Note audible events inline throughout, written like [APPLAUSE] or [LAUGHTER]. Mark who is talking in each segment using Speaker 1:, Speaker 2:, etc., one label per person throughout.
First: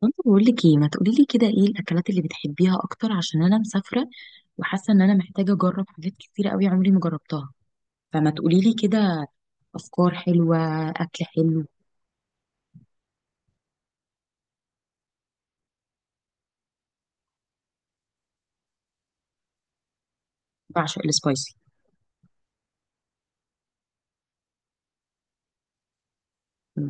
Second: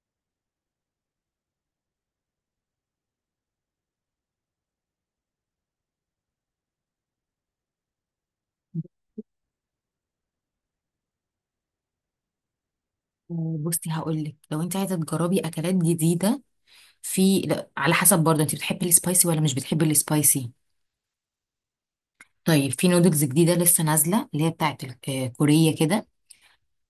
Speaker 1: كنت بقول لك ايه، ما تقولي لي كده ايه الاكلات اللي بتحبيها اكتر؟ عشان انا مسافره وحاسه ان انا محتاجه اجرب حاجات كتيره قوي عمري ما جربتها. فما تقولي لي كده، افكار حلوه، اكل حلو.
Speaker 2: بصي هقول لك لو انت عايزه تجربي اكلات جديده، في، لا على حسب برضه، انت بتحبي السبايسي ولا مش بتحبي السبايسي؟
Speaker 1: بعشق السبايسي.
Speaker 2: طيب في نودلز جديده لسه نازله اللي هي بتاعت كوريه كده،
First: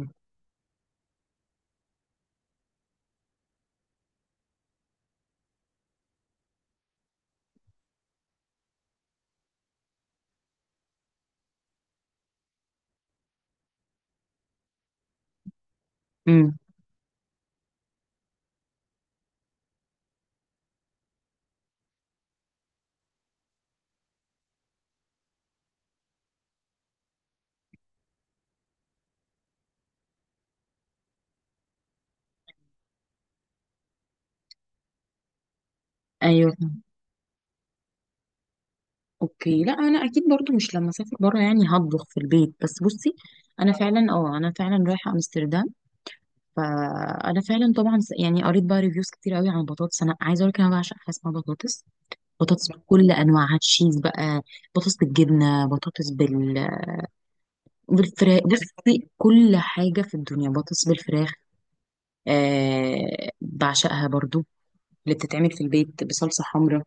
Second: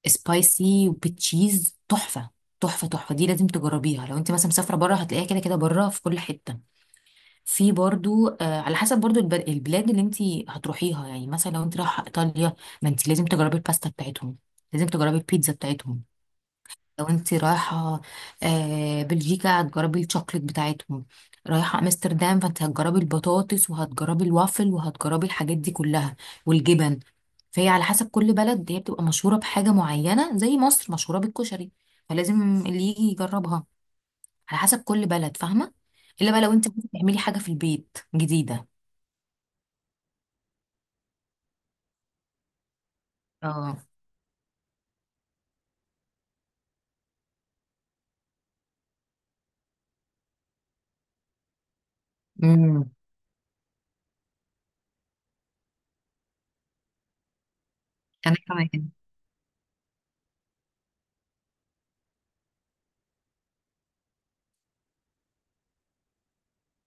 Speaker 2: سبايسي وبتشيز تحفه. تحفه تحفه، دي لازم تجربيها. لو انت مثلا مسافره بره هتلاقيها كده كده بره في كل حته. في برضه على حسب برضه البلاد اللي انت هتروحيها. يعني مثلا لو انت رايحه ايطاليا، ما انت لازم تجربي الباستا بتاعتهم، لازم تجربي البيتزا بتاعتهم.
Speaker 1: امم
Speaker 2: لو انت رايحة بلجيكا هتجربي الشوكليت بتاعتهم. رايحة امستردام فانت هتجربي البطاطس وهتجربي الوافل وهتجربي الحاجات دي كلها، والجبن. فهي على حسب كل بلد، هي بتبقى مشهورة بحاجة معينة، زي مصر مشهورة بالكشري. فلازم اللي يجي يجربها على حسب كل بلد، فاهمة؟ الا بقى لو
Speaker 1: ايوه.
Speaker 2: انت عايزة تعملي حاجة في البيت جديدة.
Speaker 1: اوكي، لا انا اكيد برضو مش لما اسافر بره يعني هطبخ في البيت، بس بصي، انا
Speaker 2: اه.
Speaker 1: فعلا، انا فعلا رايحه امستردام. فانا فعلا طبعا يعني قريت بقى ريفيوز كتير قوي عن البطاطس. انا عايزه اقول لك، انا بعشق حاجه اسمها بطاطس، بطاطس
Speaker 2: امم.
Speaker 1: بكل انواعها، تشيز بقى، بطاطس بالجبنه، بطاطس
Speaker 2: انا
Speaker 1: بالفراخ.
Speaker 2: كمان.
Speaker 1: بصي، كل حاجه في الدنيا بطاطس بالفراخ. آه، بعشقها برضو اللي بتتعمل في البيت بصلصه حمراء.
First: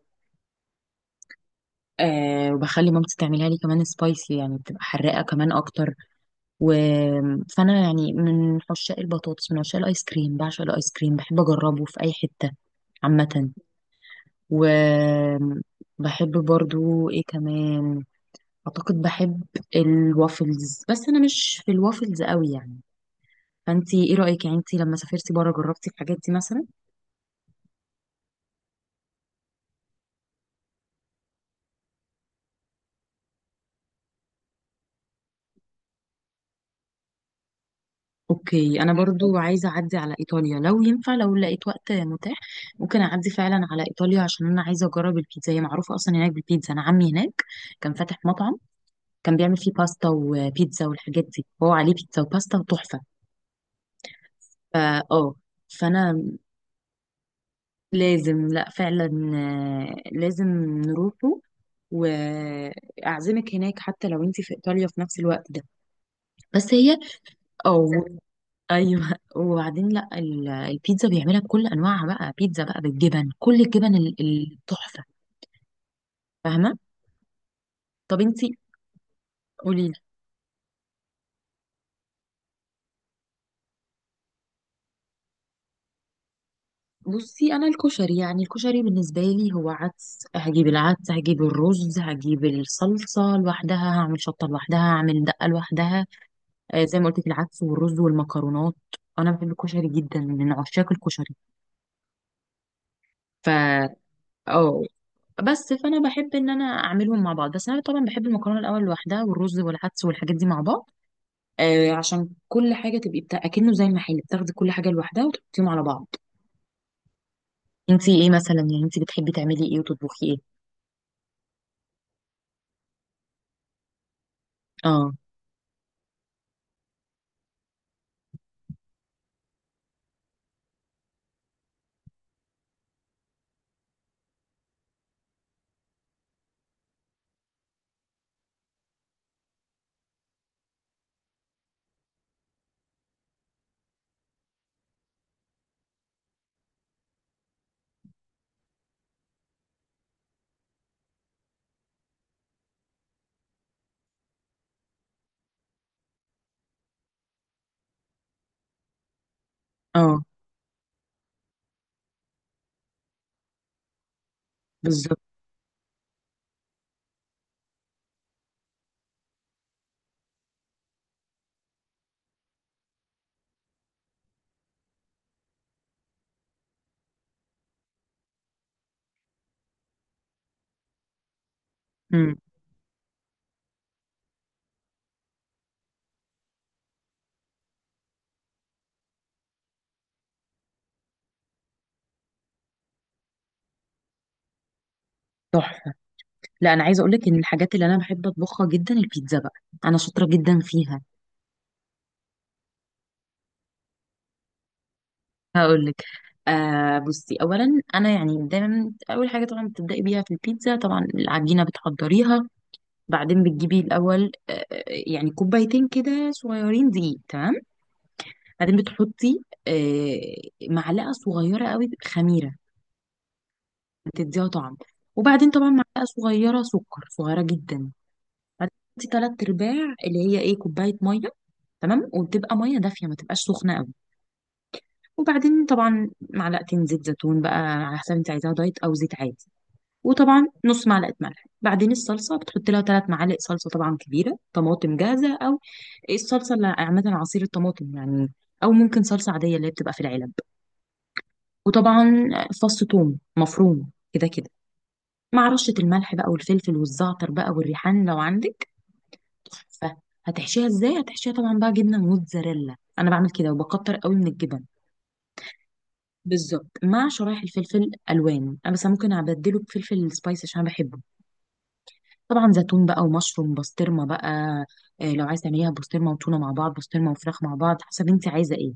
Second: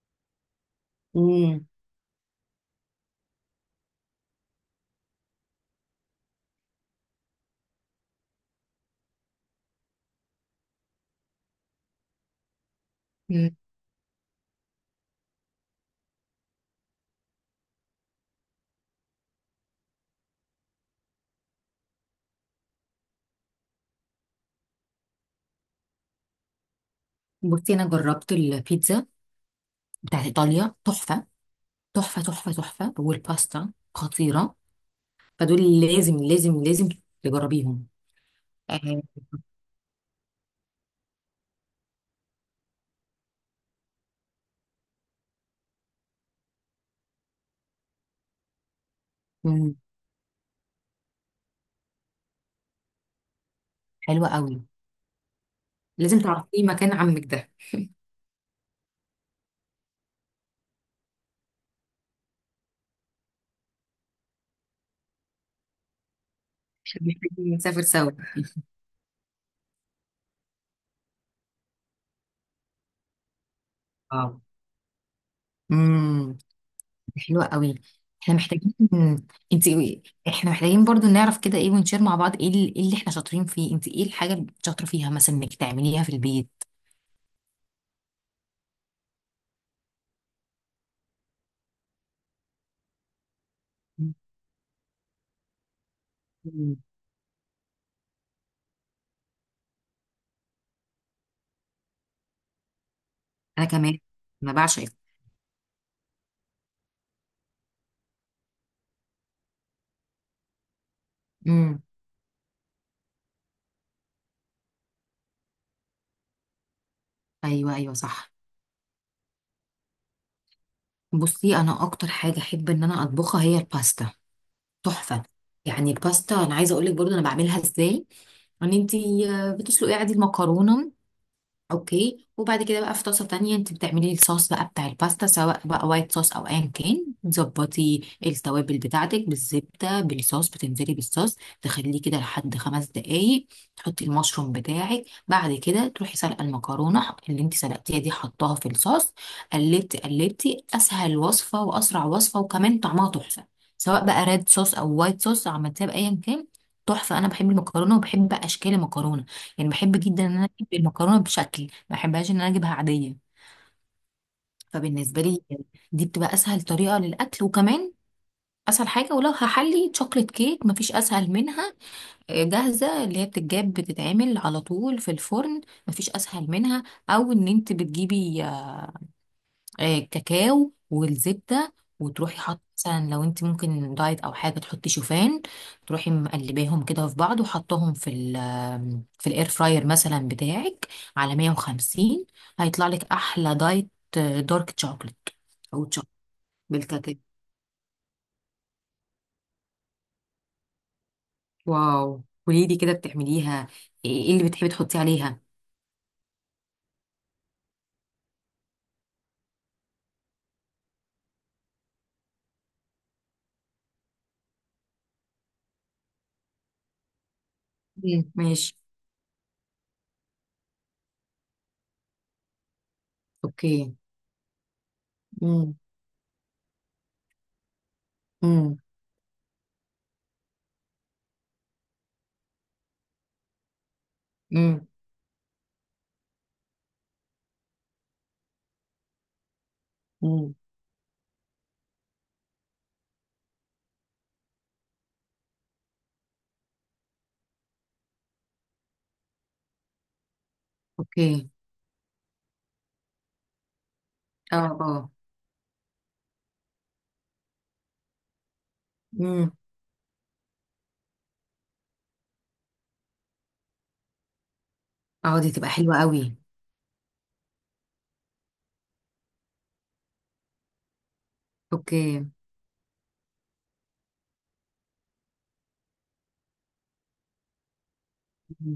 Speaker 2: امم.
Speaker 1: آه، وبخلي مامتي تعملها لي كمان سبايسي، يعني بتبقى حراقه كمان اكتر. و... فانا يعني من عشاق البطاطس، من عشاق الايس كريم، بعشق الايس كريم، بحب اجربه في اي حته عامه. و بحب برضو ايه كمان، اعتقد بحب الوافلز، بس انا مش في الوافلز قوي يعني. فانتي ايه رايك؟ يعني انتي لما سافرتي بره جربتي الحاجات دي مثلا؟
Speaker 2: بصي انا جربت البيتزا بتاعت ايطاليا، تحفة. تحفة تحفة تحفة، والباستا خطيرة. فدول لازم لازم لازم تجربيهم.
Speaker 1: اوكي، انا
Speaker 2: آه.
Speaker 1: برضو عايزه اعدي على ايطاليا لو ينفع، لو لقيت وقت متاح. ممكن اعدي فعلا على ايطاليا عشان انا عايزه اجرب البيتزا، هي معروفه اصلا هناك بالبيتزا. انا عمي هناك كان فاتح مطعم، كان بيعمل فيه
Speaker 2: مم.
Speaker 1: باستا وبيتزا والحاجات دي، هو عليه بيتزا وباستا وتحفه.
Speaker 2: حلوة قوي.
Speaker 1: فا اه فانا
Speaker 2: لازم تعرفي مكان عمك ده،
Speaker 1: لازم، لا فعلا. لازم نروحه، واعزمك هناك حتى لو انت في ايطاليا في نفس الوقت ده. بس هي،
Speaker 2: عشان محتاجين نسافر
Speaker 1: او
Speaker 2: سوا.
Speaker 1: [LAUGHS] ايوه. وبعدين لا، البيتزا بيعملها بكل انواعها بقى، بيتزا بقى بالجبن، كل الجبن
Speaker 2: اه.
Speaker 1: التحفه،
Speaker 2: امم.
Speaker 1: فاهمه.
Speaker 2: حلوة قوي.
Speaker 1: طب
Speaker 2: احنا
Speaker 1: انت،
Speaker 2: محتاجين، انت
Speaker 1: قولي لي.
Speaker 2: احنا محتاجين برضو نعرف كده ايه، ونشير مع بعض ايه إيه اللي احنا شاطرين فيه. انت ايه الحاجة اللي شاطرة فيها مثلا انك تعمليها في البيت؟
Speaker 1: بصي، انا الكشري، يعني الكشري بالنسبه لي هو عدس، هجيب العدس، هجيب الرز، هجيب الصلصه لوحدها، هعمل شطه لوحدها، هعمل دقه لوحدها.
Speaker 2: مم.
Speaker 1: آه، زي ما قلت لك، العدس والرز والمكرونات. انا بحب الكشري جدا، من عشاق الكشري. ف
Speaker 2: انا كمان، انا
Speaker 1: اه
Speaker 2: بعشق.
Speaker 1: بس فانا بحب ان انا اعملهم مع بعض، بس انا طبعا بحب المكرونه الاول لوحدها، والرز والعدس والحاجات دي مع بعض.
Speaker 2: امم.
Speaker 1: آه، عشان كل حاجه تبقي اكنه زي المحل، بتاخدي كل حاجه لوحدها وتحطيهم على بعض.
Speaker 2: ايوه ايوه
Speaker 1: انتي ايه
Speaker 2: صح.
Speaker 1: مثلا؟ يعني انتي بتحبي تعملي ايه وتطبخي ايه؟
Speaker 2: بصي انا اكتر حاجة احب ان انا اطبخها هي الباستا،
Speaker 1: اه،
Speaker 2: تحفه. يعني الباستا انا عايزه اقول لك برضو انا بعملها ازاي. ان انت بتسلقي عادي المكرونه، اوكي. وبعد كده بقى في طاسه تانية انت بتعملي الصوص بقى بتاع الباستا، سواء بقى وايت صوص او ايا كان، تظبطي التوابل بتاعتك بالزبده، بالصوص، بتنزلي بالصوص، تخليه كده لحد 5 دقايق، تحطي المشروم بتاعك. بعد كده تروحي سلقه المكرونه اللي انت سلقتيها دي حطاها في الصوص، قلبتي قلبتي. اسهل وصفه واسرع وصفه، وكمان طعمها تحفه، سواء بقى ريد صوص او وايت صوص، عملتيها بايا كان تحفه. انا بحب المكرونه وبحب اشكال المكرونه، يعني بحب
Speaker 1: اه،
Speaker 2: جدا ان انا اجيب المكرونه بشكل، ما بحبهاش ان انا اجيبها عاديه.
Speaker 1: بالظبط.
Speaker 2: فبالنسبه لي دي بتبقى اسهل طريقه للاكل، وكمان اسهل حاجه. ولو هحلي شوكليت كيك مفيش اسهل منها، جاهزه اللي هي بتتجاب بتتعمل على طول في الفرن، مفيش اسهل منها. او ان انت بتجيبي كاكاو والزبدة،
Speaker 1: امم
Speaker 2: وتروحي حاطة مثلا، لو انت ممكن دايت او حاجة تحطي شوفان، تروحي مقلباهم كده في بعض وحطهم في ال آه، في الاير فراير مثلا بتاعك، على 150، هيطلع لك احلى دايت دارك شوكليت، او
Speaker 1: تحفه.
Speaker 2: شوكليت
Speaker 1: لا انا عايزه اقول
Speaker 2: بالكاكاو.
Speaker 1: لك ان الحاجات اللي انا بحب اطبخها جدا البيتزا بقى، انا شاطره جدا فيها.
Speaker 2: واو، قولي لي كده بتعمليها ايه؟ إيه اللي بتحبي تحطي عليها؟
Speaker 1: هقول لك. آه بصي، اولا انا يعني دايما اول حاجه طبعا بتبداي بيها في البيتزا طبعا العجينه بتحضريها. بعدين بتجيبي الأول، يعني كوبايتين كده صغيرين دقيق، تمام.
Speaker 2: مم. ماشي.
Speaker 1: بعدين بتحطي معلقة صغيرة قوي خميرة،
Speaker 2: اوكي.
Speaker 1: بتديها طعم. وبعدين طبعا
Speaker 2: امم.
Speaker 1: معلقة صغيرة سكر صغيرة جدا. بعدين
Speaker 2: امم.
Speaker 1: بتحطي تلات أرباع اللي هي إيه، كوباية مية، تمام. وبتبقى مية دافية، ما تبقاش سخنة قوي. وبعدين طبعا معلقتين زيت زيتون بقى، على حسب انت عايزاها دايت أو زيت عادي. وطبعا
Speaker 2: امم.
Speaker 1: نص معلقه ملح. بعدين الصلصه بتحط لها ثلاث معالق صلصه، طبعا كبيره، طماطم جاهزه، او الصلصه اللي عامه عصير الطماطم يعني، او ممكن صلصه عاديه اللي هي بتبقى في العلب.
Speaker 2: اوكي.
Speaker 1: وطبعا فص ثوم مفروم، كده كده
Speaker 2: اه اه.
Speaker 1: مع رشه الملح بقى والفلفل والزعتر بقى والريحان لو عندك،
Speaker 2: امم.
Speaker 1: تحفه. هتحشيها ازاي؟ هتحشيها طبعا بقى جبنه موتزاريلا، انا بعمل كده وبكتر قوي من الجبن.
Speaker 2: اه دي تبقى حلوة قوي.
Speaker 1: بالظبط، مع شرايح الفلفل الوان، انا بس ممكن ابدله بفلفل سبايسي عشان أنا بحبه.
Speaker 2: اوكي.
Speaker 1: طبعا زيتون بقى، ومشروم، بسطرمه بقى. آه، لو عايزه تعمليها بسطرمه وتونه مع بعض، بسطرمه وفراخ مع بعض، حسب انت عايزه ايه،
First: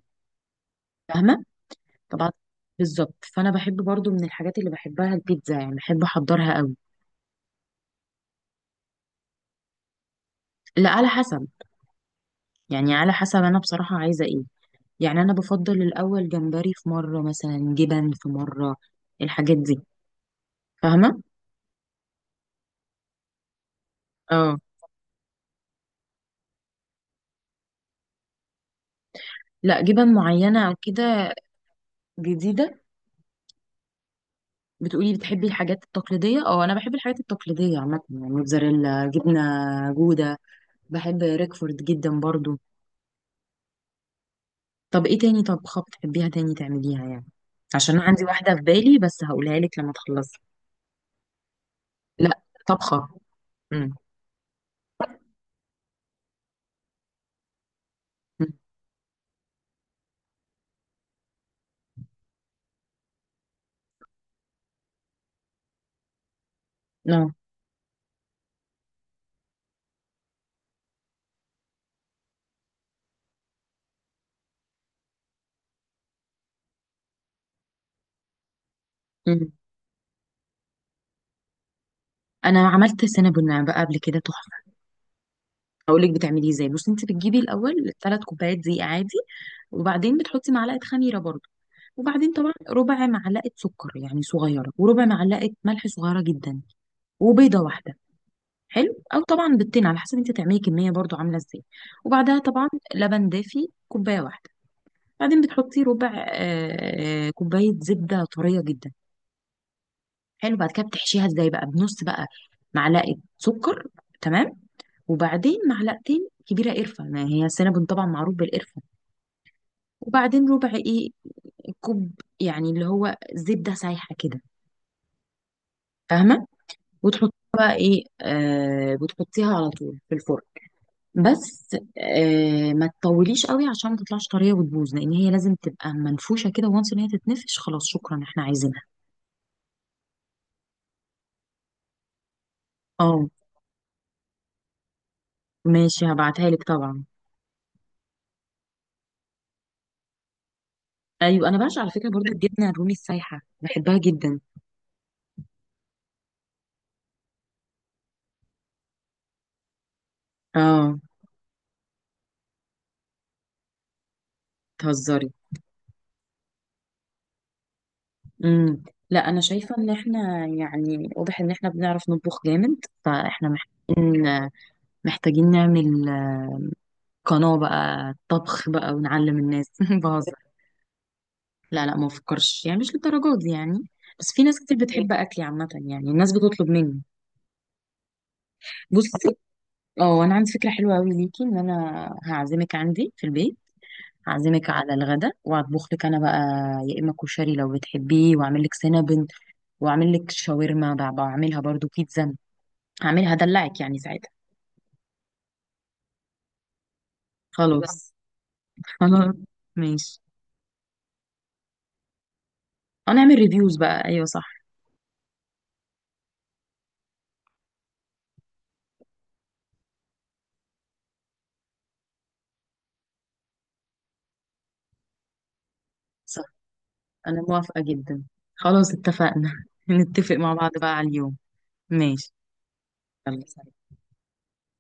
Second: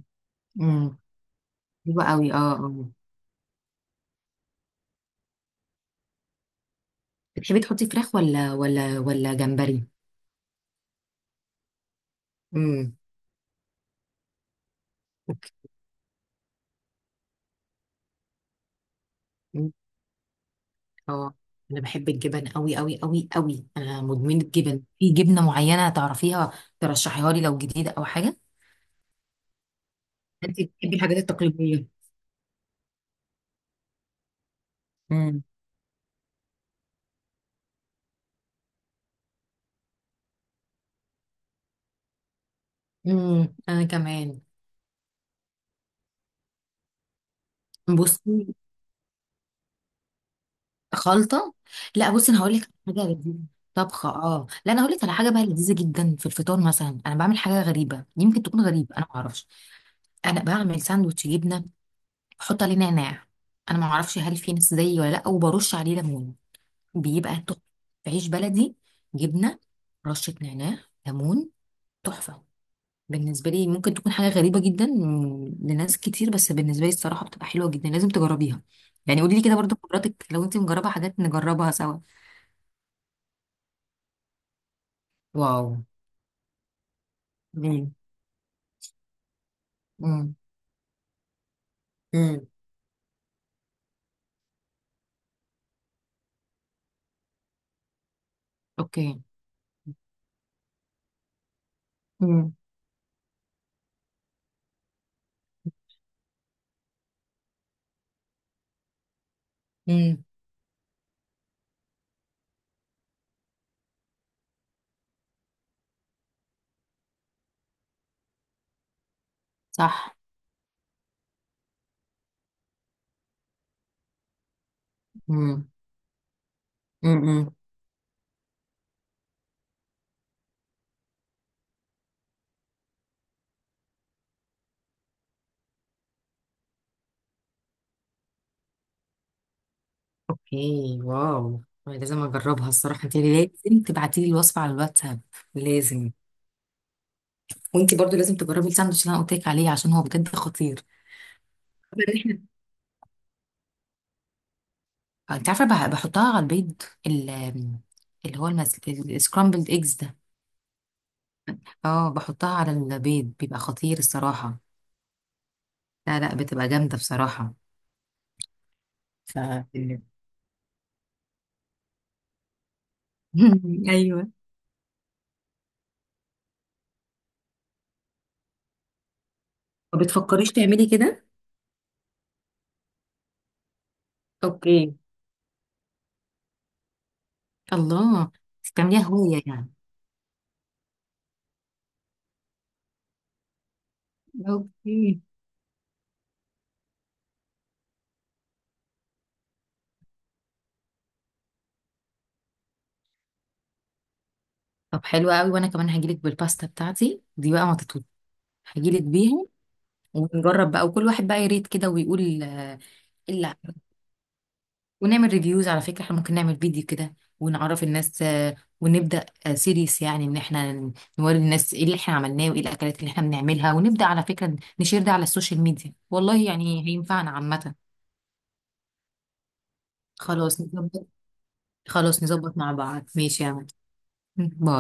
Speaker 2: امم.
Speaker 1: فاهمه.
Speaker 2: حلوة
Speaker 1: طبعا
Speaker 2: قوي اه اه.
Speaker 1: بالظبط. فانا بحب برضو من الحاجات اللي بحبها البيتزا، يعني بحب احضرها قوي.
Speaker 2: بتحبي تحطي فراخ ولا ولا ولا جمبري؟
Speaker 1: لا على حسب، يعني
Speaker 2: امم.
Speaker 1: على حسب انا بصراحه عايزه ايه. يعني انا
Speaker 2: اوكي.
Speaker 1: بفضل الاول جمبري في مره، مثلا جبن في مره، الحاجات
Speaker 2: مم.
Speaker 1: دي، فاهمه.
Speaker 2: اه انا بحب الجبن قوي قوي قوي قوي، انا مدمنة
Speaker 1: اه.
Speaker 2: جبن. في جبنة معينة تعرفيها ترشحيها لي، لو جديدة او حاجة؟
Speaker 1: لا، جبن
Speaker 2: انت
Speaker 1: معينه او
Speaker 2: بتحبي الحاجات
Speaker 1: كده
Speaker 2: التقليدية.
Speaker 1: جديده؟ بتقولي
Speaker 2: مم.
Speaker 1: بتحبي الحاجات التقليديه، اه انا بحب الحاجات التقليديه عامه، يعني موتزاريلا، جبنه جوده، بحب ريكفورد جدا برضو.
Speaker 2: انا كمان.
Speaker 1: طب ايه تاني طبخة بتحبيها تاني تعمليها يعني؟ عشان أنا عندي واحدة
Speaker 2: بصي،
Speaker 1: في بالي بس هقولها لك لما تخلصي.
Speaker 2: خلطة، لا بصي
Speaker 1: لا،
Speaker 2: انا هقول لك حاجة
Speaker 1: طبخة.
Speaker 2: لذيذة.
Speaker 1: امم
Speaker 2: طبخة، اه لا انا هقول لك على حاجة بقى لذيذة جدا في الفطار. مثلا انا بعمل حاجة غريبة، يمكن تكون غريبة انا ما اعرفش. انا بعمل ساندوتش جبنة، بحط عليه نعناع، انا ما اعرفش هل في ناس زيي ولا لا، وبرش عليه ليمون،
Speaker 1: نو.
Speaker 2: بيبقى تحفه. عيش بلدي، جبنه، رشه نعناع، ليمون، تحفه. بالنسبه لي ممكن تكون حاجه غريبه جدا لناس كتير، بس بالنسبه لي الصراحه بتبقى حلوه جدا، لازم تجربيها. يعني قولي لي كده برضو خبراتك، لو انت مجربه حاجات نجربها سوا.
Speaker 1: انا عملت سينابون بقى قبل كده، تحفة.
Speaker 2: واو.
Speaker 1: هقول لك بتعمليه ازاي. بصي، انت بتجيبي
Speaker 2: مم.
Speaker 1: الاول ثلاث كوبايات دقيق عادي. وبعدين
Speaker 2: مم.
Speaker 1: بتحطي معلقة خميرة برضو. وبعدين
Speaker 2: مم.
Speaker 1: طبعا ربع معلقة سكر يعني صغيرة، وربع معلقة ملح صغيرة جدا، وبيضة واحدة. حلو،
Speaker 2: اوكي.
Speaker 1: او طبعا بالتين على حسب انت تعملي كميه برضو عامله ازاي. وبعدها
Speaker 2: مم.
Speaker 1: طبعا لبن دافي كوبايه واحده. بعدين بتحطي ربع كوبايه زبده طريه جدا.
Speaker 2: مم.
Speaker 1: حلو. بعد كده بتحشيها ازاي بقى، بنص بقى معلقه سكر، تمام. وبعدين معلقتين كبيره قرفه، ما هي السينابون طبعا معروف بالقرفه.
Speaker 2: صح.
Speaker 1: وبعدين ربع ايه، كوب، يعني اللي هو زبده سايحه كده،
Speaker 2: مم.
Speaker 1: فاهمه. وتحطيها
Speaker 2: مم.
Speaker 1: بقى ايه، آه، بتحطيها على طول في الفرن. بس آه ما تطوليش قوي عشان ما تطلعش طريه وتبوظ، لان هي لازم تبقى منفوشه كده. وانس ان هي تتنفش، خلاص شكرا احنا عايزينها.
Speaker 2: اوكي. واو، أنا لازم اجربها الصراحه. انت
Speaker 1: اه
Speaker 2: لازم تبعتي لي الوصفه على الواتساب،
Speaker 1: ماشي،
Speaker 2: لازم.
Speaker 1: هبعتها لك طبعا.
Speaker 2: وانت برضو لازم تجربي الساندوتش اللي انا قلت لك عليه، عشان هو بجد خطير.
Speaker 1: ايوه، انا بعشق على
Speaker 2: طب
Speaker 1: فكره برضو
Speaker 2: إحنا،
Speaker 1: الجبنه الرومي السايحه، بحبها جدا.
Speaker 2: انت عارفه بحطها على البيض اللي هو السكرامبلد ايجز ده.
Speaker 1: اه
Speaker 2: اه بحطها على البيض بيبقى خطير الصراحه.
Speaker 1: تهزري.
Speaker 2: لا لا بتبقى جامده بصراحه.
Speaker 1: امم لا، انا شايفه ان
Speaker 2: ف
Speaker 1: احنا يعني واضح ان احنا بنعرف نطبخ جامد. فاحنا
Speaker 2: [LAUGHS]
Speaker 1: محتاجين
Speaker 2: ايوه.
Speaker 1: محتاجين نعمل قناه بقى طبخ بقى ونعلم الناس
Speaker 2: ما
Speaker 1: [LAUGHS] بهزر.
Speaker 2: بتفكريش تعملي كده؟
Speaker 1: لا لا، ما بفكرش، يعني مش للدرجات دي يعني. بس في ناس كتير
Speaker 2: اوكي.
Speaker 1: بتحب اكلي عامه، يعني الناس بتطلب مني.
Speaker 2: الله. بتعمليها
Speaker 1: بصي،
Speaker 2: هوية يعني؟
Speaker 1: اه انا عندي فكره حلوه قوي ليكي، ان انا هعزمك عندي في البيت. هعزمك على
Speaker 2: اوكي.
Speaker 1: الغدا وهطبخ لك انا بقى. يا اما كشري لو بتحبيه، واعمل لك سينابن، واعمل لك شاورما، بعملها برضو بيتزا، هعملها، هدلعك يعني ساعتها.
Speaker 2: طب حلو قوي، وانا كمان هجيلك بالباستا بتاعتي دي بقى ما تطلب،
Speaker 1: خلاص،
Speaker 2: هجيلك
Speaker 1: خلاص
Speaker 2: بيها.
Speaker 1: ماشي.
Speaker 2: ونجرب بقى، وكل واحد بقى يريت كده ويقول
Speaker 1: هنعمل
Speaker 2: لا.
Speaker 1: ريفيوز بقى، ايوه صح،
Speaker 2: ونعمل ريفيوز على فكرة. احنا ممكن نعمل فيديو كده ونعرف الناس ونبدأ سيريس، يعني ان احنا نوري الناس ايه اللي احنا عملناه وايه الاكلات اللي احنا بنعملها، ونبدأ على فكرة نشير ده على السوشيال ميديا، والله
Speaker 1: صح.
Speaker 2: يعني هينفعنا
Speaker 1: انا
Speaker 2: عامة.
Speaker 1: موافقه جدا. خلاص اتفقنا [LAUGHS] نتفق مع
Speaker 2: خلاص
Speaker 1: بعض بقى
Speaker 2: نظبط.
Speaker 1: على اليوم.
Speaker 2: خلاص
Speaker 1: ماشي،
Speaker 2: نظبط مع بعض، ماشي
Speaker 1: يلا
Speaker 2: يا عم.
Speaker 1: سلام.
Speaker 2: [LAUGHS] باي.